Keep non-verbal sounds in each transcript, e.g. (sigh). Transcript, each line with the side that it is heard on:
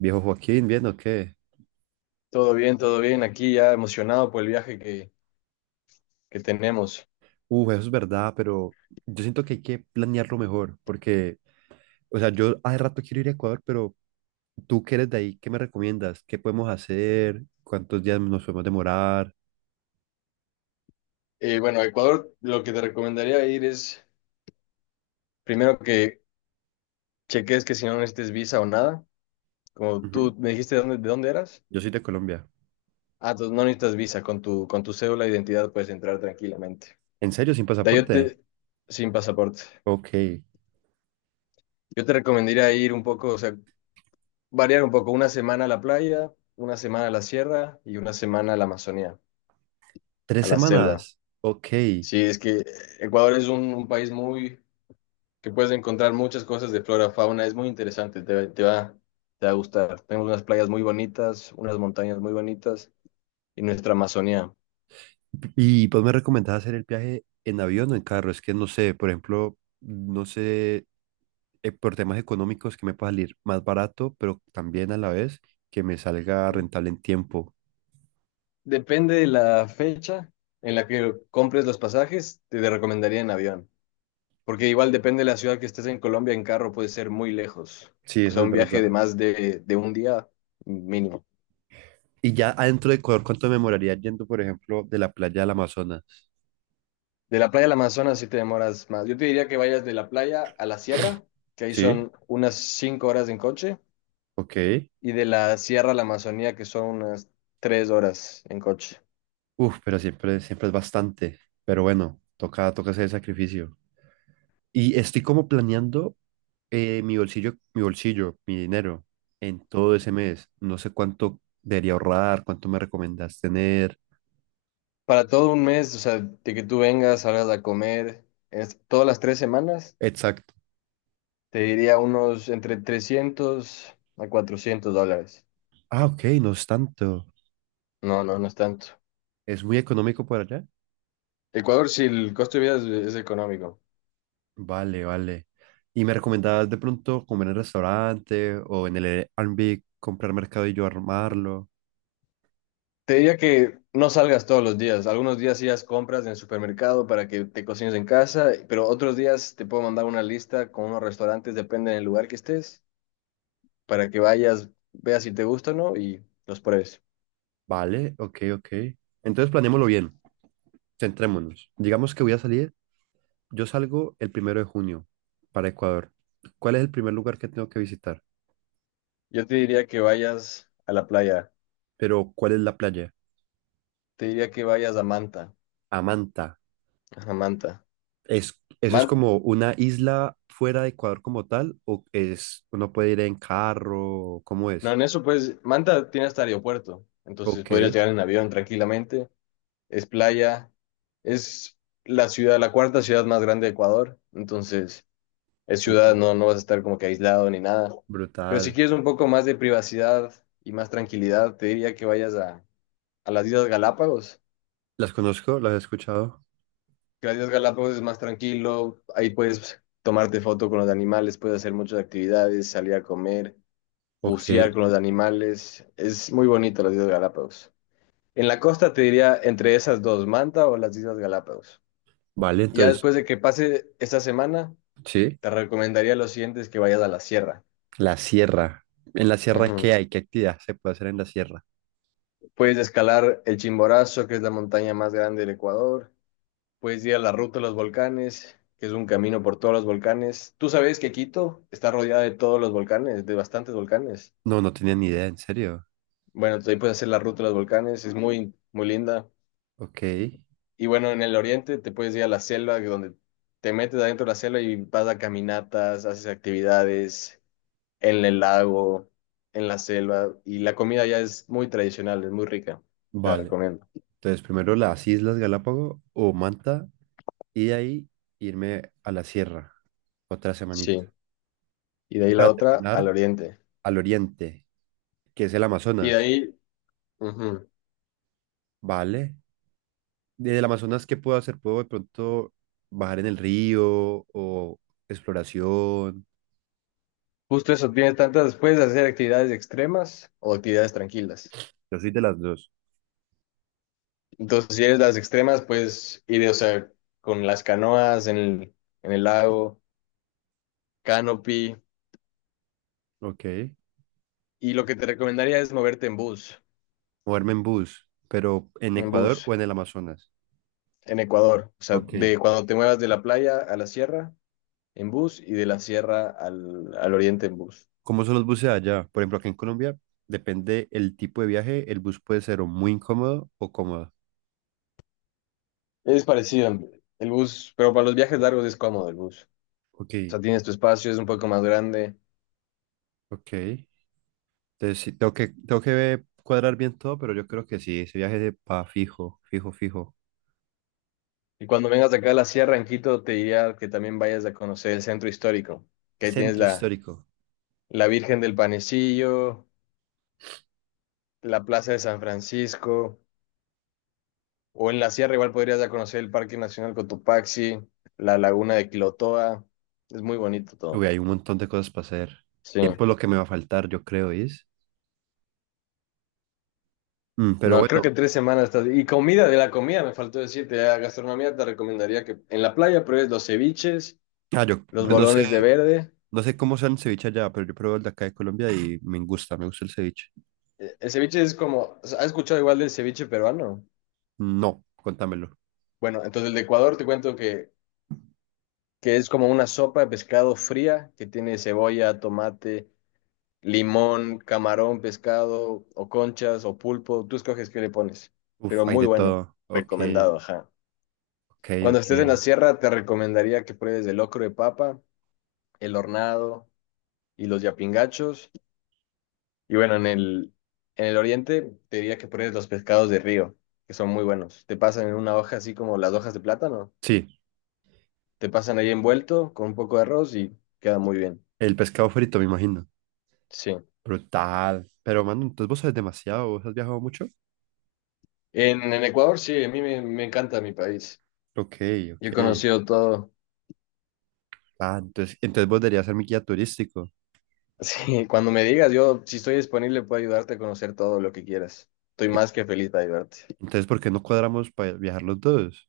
right: Viejo Joaquín, ¿bien o qué?
left: Todo bien, todo bien. Aquí ya emocionado por el viaje que tenemos.
right: Eso es verdad, pero yo siento que hay que planearlo mejor, porque, o sea, yo hace rato quiero ir a Ecuador, pero tú que eres de ahí, ¿qué me recomiendas? ¿Qué podemos hacer? ¿Cuántos días nos podemos demorar?
left: Bueno, a Ecuador lo que te recomendaría ir es, primero que cheques que si no necesites visa o nada, como
right: Ujú.
left: tú me dijiste de dónde eras.
right: Yo soy de Colombia.
left: Ah, entonces no necesitas visa, con tu cédula de identidad puedes entrar tranquilamente.
right: ¿En serio, sin
left: De ahí yo
right: pasaporte?
left: te, sin pasaporte.
right: Ok.
left: Yo te recomendaría ir un poco, o sea, variar un poco, una semana a la playa, una semana a la sierra y una semana a la Amazonía,
right: ¿Tres
left: a la selva.
right: semanas? Ok.
left: Sí, es que Ecuador es un país muy que puedes encontrar muchas cosas de flora, fauna, es muy interesante, te va a gustar. Tenemos unas playas muy bonitas, unas montañas muy bonitas y nuestra Amazonía.
right: Y pues me recomendás hacer el viaje en avión o en carro. Es que no sé, por ejemplo, no sé por temas económicos que me pueda salir más barato, pero también a la vez que me salga rentable en tiempo.
left: Depende de la fecha en la que compres los pasajes, te recomendaría en avión, porque igual depende de la ciudad que estés en Colombia, en carro puede ser muy lejos,
right: Sí,
left: o
right: eso
left: sea,
right: es
left: un viaje de
right: verdad.
left: más de un día mínimo.
right: Y ya adentro de Ecuador, ¿cuánto me demoraría yendo, por ejemplo, de la playa al Amazonas?
left: De la playa al Amazonas sí te demoras más. Yo te diría que vayas de la playa a la sierra, que ahí
right: Sí,
left: son unas 5 horas en coche
right: ok.
left: y de la Sierra a la Amazonía, que son unas 3 horas en coche.
right: Uf, pero siempre, siempre es bastante. Pero bueno, toca, toca hacer el sacrificio. Y estoy como planeando mi bolsillo, mi dinero en todo ese mes. No sé cuánto debería ahorrar, cuánto me recomendás tener.
left: Para todo un mes, o sea, de que tú vengas, salgas a comer, todas las tres semanas,
right: Exacto.
left: te diría unos entre 300 a $400.
right: Ah, ok, no es tanto.
left: No, no, no es tanto.
right: Es muy económico por allá.
left: Ecuador, si el costo de vida es económico.
right: Vale, vale. ¿Y me recomendabas de pronto comer en el restaurante o en el Airbnb, comprar mercado y yo armarlo?
left: Te diría que no salgas todos los días. Algunos días sí haz compras en el supermercado para que te cocines en casa, pero otros días te puedo mandar una lista con unos restaurantes, depende del lugar que estés para que vayas, veas si te gusta o no y los pruebes.
right: Vale, ok, ok. Entonces planeémoslo bien, centrémonos. Digamos que voy a salir, yo salgo el 1 de junio para Ecuador. ¿Cuál es el primer lugar que tengo que visitar?
left: Yo te diría que vayas a la playa,
right: Pero, ¿cuál es la playa?
left: te diría que vayas a Manta,
right: Amanta.
left: a Manta.
right: ¿Es, eso es
left: Man-
right: como una isla fuera de Ecuador como tal? ¿O es, uno puede ir en carro? ¿Cómo
left: no,
right: es?
left: en eso pues, Manta tiene hasta aeropuerto, entonces
right: Ok.
left: podrías llegar en avión tranquilamente, es playa, es la ciudad, la cuarta ciudad más grande de Ecuador, entonces es
right: Uh,
left: ciudad, no, no vas a estar como que aislado ni nada. Pero si
right: Brutal.
left: quieres un poco más de privacidad y más tranquilidad, te diría que a las Islas Galápagos.
right: ¿Las conozco? ¿Las he escuchado?
left: Gracias Galápagos es más tranquilo, ahí puedes tomarte foto con los animales, puedes hacer muchas actividades, salir a comer,
right: Ok.
left: bucear con los animales, es muy bonito las Islas Galápagos. En la costa te diría entre esas dos, Manta o las Islas Galápagos.
right: Vale,
left: Ya
right: entonces,
left: después de que pase esta semana,
right: sí.
left: te recomendaría lo siguiente es que vayas a la sierra.
right: La sierra. ¿En la sierra qué
left: Ujú.
right: hay? ¿Qué actividad se puede hacer en la sierra?
left: Puedes escalar el Chimborazo, que es la montaña más grande del Ecuador. Puedes ir a la ruta de los volcanes, que es un camino por todos los volcanes. Tú sabes que Quito está rodeada de todos los volcanes, de bastantes volcanes.
right: No, no tenía ni idea, en serio.
left: Bueno, entonces ahí puedes hacer la ruta de los volcanes, es muy, muy linda.
right: Ok,
left: Y bueno, en el oriente te puedes ir a la selva, que donde te metes adentro de la selva y vas a caminatas, haces actividades en el lago, en la selva. Y la comida ya es muy tradicional, es muy rica. Te la
right: vale.
left: recomiendo.
right: Entonces, primero las Islas Galápagos o Manta y de ahí irme a la sierra, otra
left: Sí.
right: semanita.
left: Y de ahí
right: Y
left: la
right: para
left: otra, al
right: terminar,
left: oriente.
right: al oriente, que es el
left: Y de
right: Amazonas,
left: ahí... ujú.
right: ¿vale? Desde el Amazonas, ¿qué puedo hacer? ¿Puedo de pronto bajar en el río o exploración?
left: Justo eso, tienes tantas, puedes hacer actividades extremas o actividades tranquilas.
right: Yo soy de las dos.
left: Entonces, si eres las extremas, puedes ir, o sea, con las canoas en el lago, canopy.
right: Ok,
left: Y lo que te recomendaría es moverte en bus,
right: moverme en bus, pero en
left: en
right: Ecuador
left: bus,
right: o en el Amazonas.
left: en Ecuador. O sea, de
right: Ok.
left: cuando te muevas de la playa a la sierra, en bus, y de la sierra al oriente en bus.
right: ¿Cómo son los buses allá? Por ejemplo, acá en Colombia, depende el tipo de viaje, el bus puede ser o muy incómodo o cómodo.
left: Es parecido, el bus, pero para los viajes largos es cómodo el bus.
right: Ok,
left: O sea, tienes tu espacio, es un poco más grande.
right: ok. Entonces, sí, tengo que cuadrar bien todo, pero yo creo que sí, ese viaje de pa fijo, fijo, fijo.
left: Y cuando vengas de acá a la sierra, en Quito, te diría que también vayas a conocer el centro histórico, que ahí tienes
right: Centro histórico.
left: la Virgen del Panecillo, la Plaza de San Francisco, o en la sierra igual podrías ya conocer el Parque Nacional Cotopaxi, la Laguna de Quilotoa, es muy bonito
right: Uy,
left: todo.
right: hay un montón de cosas para hacer.
left: Sí.
right: Tiempo es lo que me va a faltar, yo creo, es. Mm, pero
left: No, creo
right: bueno,
left: que tres semanas estás... Y comida, de la comida me faltó decirte, la gastronomía te recomendaría que en la playa pruebes los ceviches,
right: ah, yo
left: los
right: pues no sé,
left: bolones de verde.
right: no sé cómo sea el ceviche allá, pero yo pruebo el de acá de Colombia y me gusta el ceviche.
left: El ceviche es como, ¿has escuchado igual del ceviche peruano?
right: No, contámelo.
left: Bueno, entonces el de Ecuador te cuento que es como una sopa de pescado fría que tiene cebolla, tomate, limón, camarón, pescado o conchas o pulpo. Tú escoges qué le pones,
right: Uf,
left: pero
right: hay
left: muy
right: de
left: bueno,
right: todo. Ok,
left: recomendado, ajá.
right: ok,
left: Cuando
right: ok.
left: estés en la sierra te recomendaría que pruebes el locro de papa, el hornado y los yapingachos. Y bueno, en el oriente te diría que pruebes los pescados de río, que son muy buenos. Te pasan en una hoja así como las hojas de plátano
right: Sí,
left: te pasan ahí envuelto con un poco de arroz y queda muy bien.
right: el pescado frito, me imagino.
left: Sí.
right: Brutal. Pero, mano, entonces vos sabes demasiado, vos has viajado mucho.
left: En Ecuador, sí, me encanta mi país.
right: Ok, ok.
left: Yo he conocido todo. (laughs)
right: Ah, entonces, entonces vos deberías ser mi guía turístico.
left: Sí, cuando me digas, yo si estoy disponible puedo ayudarte a conocer todo lo que quieras. Estoy
right: Ep.
left: más que feliz de ayudarte.
right: Entonces, ¿por qué no cuadramos para viajar los dos?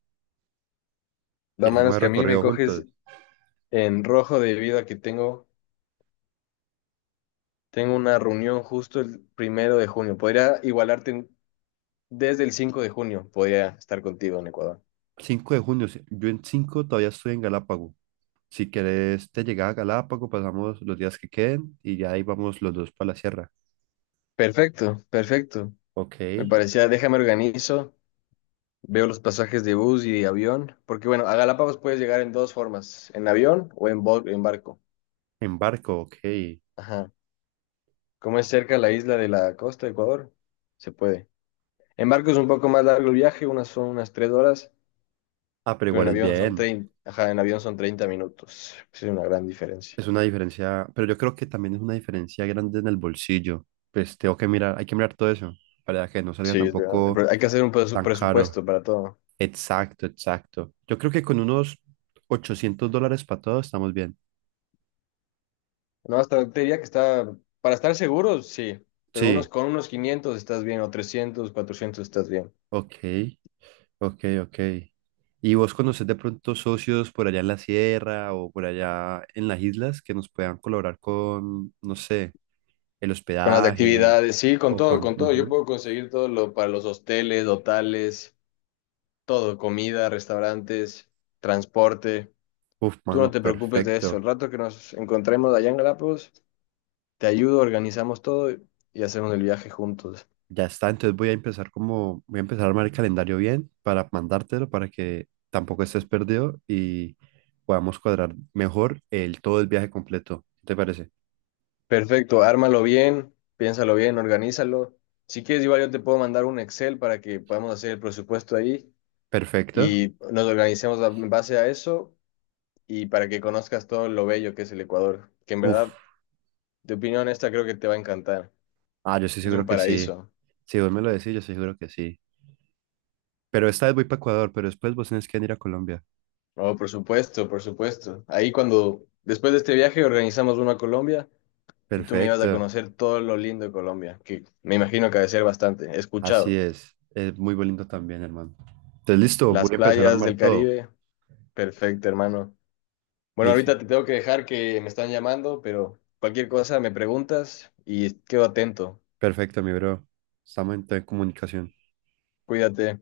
left: La
right: Y
left: mano
right: hacemos
left: es
right: el
left: que a mí me
right: recorrido juntos.
left: coges en rojo debido a que tengo una reunión justo el primero de junio. Desde el 5 de junio, podría estar contigo en Ecuador.
right: 5 de junio, sí, yo en 5 todavía estoy en Galápago. Si querés te llegar a Galápago, pasamos los días que queden y ya ahí vamos los dos para la sierra.
left: Perfecto, perfecto.
right: Ok,
left: Me
right: en
left: parecía, déjame organizo. Veo los pasajes de bus y de avión, porque bueno, a Galápagos puedes llegar en dos formas, en avión o en, en barco.
right: barco, ok.
left: Ajá. Como es cerca la isla de la costa de Ecuador, se puede. En barco es un poco más largo el viaje, unas son unas tres horas,
right: Ah, pero
left: pero en
right: igual es
left: avión son
right: bien.
left: 30 minutos. Sí, es una gran diferencia.
right: Es una diferencia, pero yo creo que también es una diferencia grande en el bolsillo. Pues tengo que mirar, hay que mirar todo eso para que no salga
left: Sí, es verdad.
right: tampoco
left: Pero hay que hacer un
right: tan caro.
left: presupuesto para todo.
right: Exacto, exacto. Yo creo que con unos $800 para todo estamos bien.
left: No, hasta te diría que está, para estar seguros, sí, pero unos
right: Sí,
left: con unos 500 estás bien, o 300 400 estás bien.
right: ok, ok, ok. ¿Y vos conocés de pronto socios por allá en la sierra o por allá en las islas que nos puedan colaborar con, no sé, el
left: Con las
right: hospedaje
left: actividades, sí, con
right: o
left: todo,
right: con...
left: con todo. Yo
right: ujú.
left: puedo conseguir todo lo para los hosteles, hotales, todo, comida, restaurantes, transporte.
right: Uf,
left: Tú no
right: mano,
left: te preocupes de eso.
right: perfecto.
left: El rato que nos encontremos allá en Galápagos, te ayudo, organizamos todo y hacemos el viaje juntos.
right: Ya está, entonces voy a empezar como, voy a empezar a armar el calendario bien para mandártelo para que tampoco estés perdido y podamos cuadrar mejor el todo el viaje completo. ¿Qué ¿Te parece?
left: Perfecto, ármalo bien, piénsalo bien, organízalo. Si quieres, igual yo te puedo mandar un Excel para que podamos hacer el presupuesto ahí
right: Perfecto.
left: y nos organicemos en base a eso y para que conozcas todo lo bello que es el Ecuador, que en
right: Uf.
left: verdad de opinión esta creo que te va a encantar.
right: Ah, yo estoy
left: Es un
right: seguro que sí.
left: paraíso.
right: Si vos me lo decís, yo estoy seguro que sí. Pero esta vez voy para Ecuador, pero después vos tenés que venir a Colombia.
left: Oh, por supuesto, por supuesto. Ahí cuando, después de este viaje, organizamos uno a Colombia y tú me ibas a
right: Perfecto.
left: conocer todo lo lindo de Colombia, que me imagino que ha de ser bastante. He
right: Así
left: escuchado.
right: es. Es muy bonito también, hermano. Entonces, listo,
left: Las
right: voy a empezar a
left: playas
right: armar
left: del
right: todo.
left: Caribe, perfecto, hermano. Bueno,
right: Listo.
left: ahorita te tengo que dejar que me están llamando, pero cualquier cosa me preguntas y quedo atento.
right: Perfecto, mi bro. Estamos en comunicación.
left: Cuídate.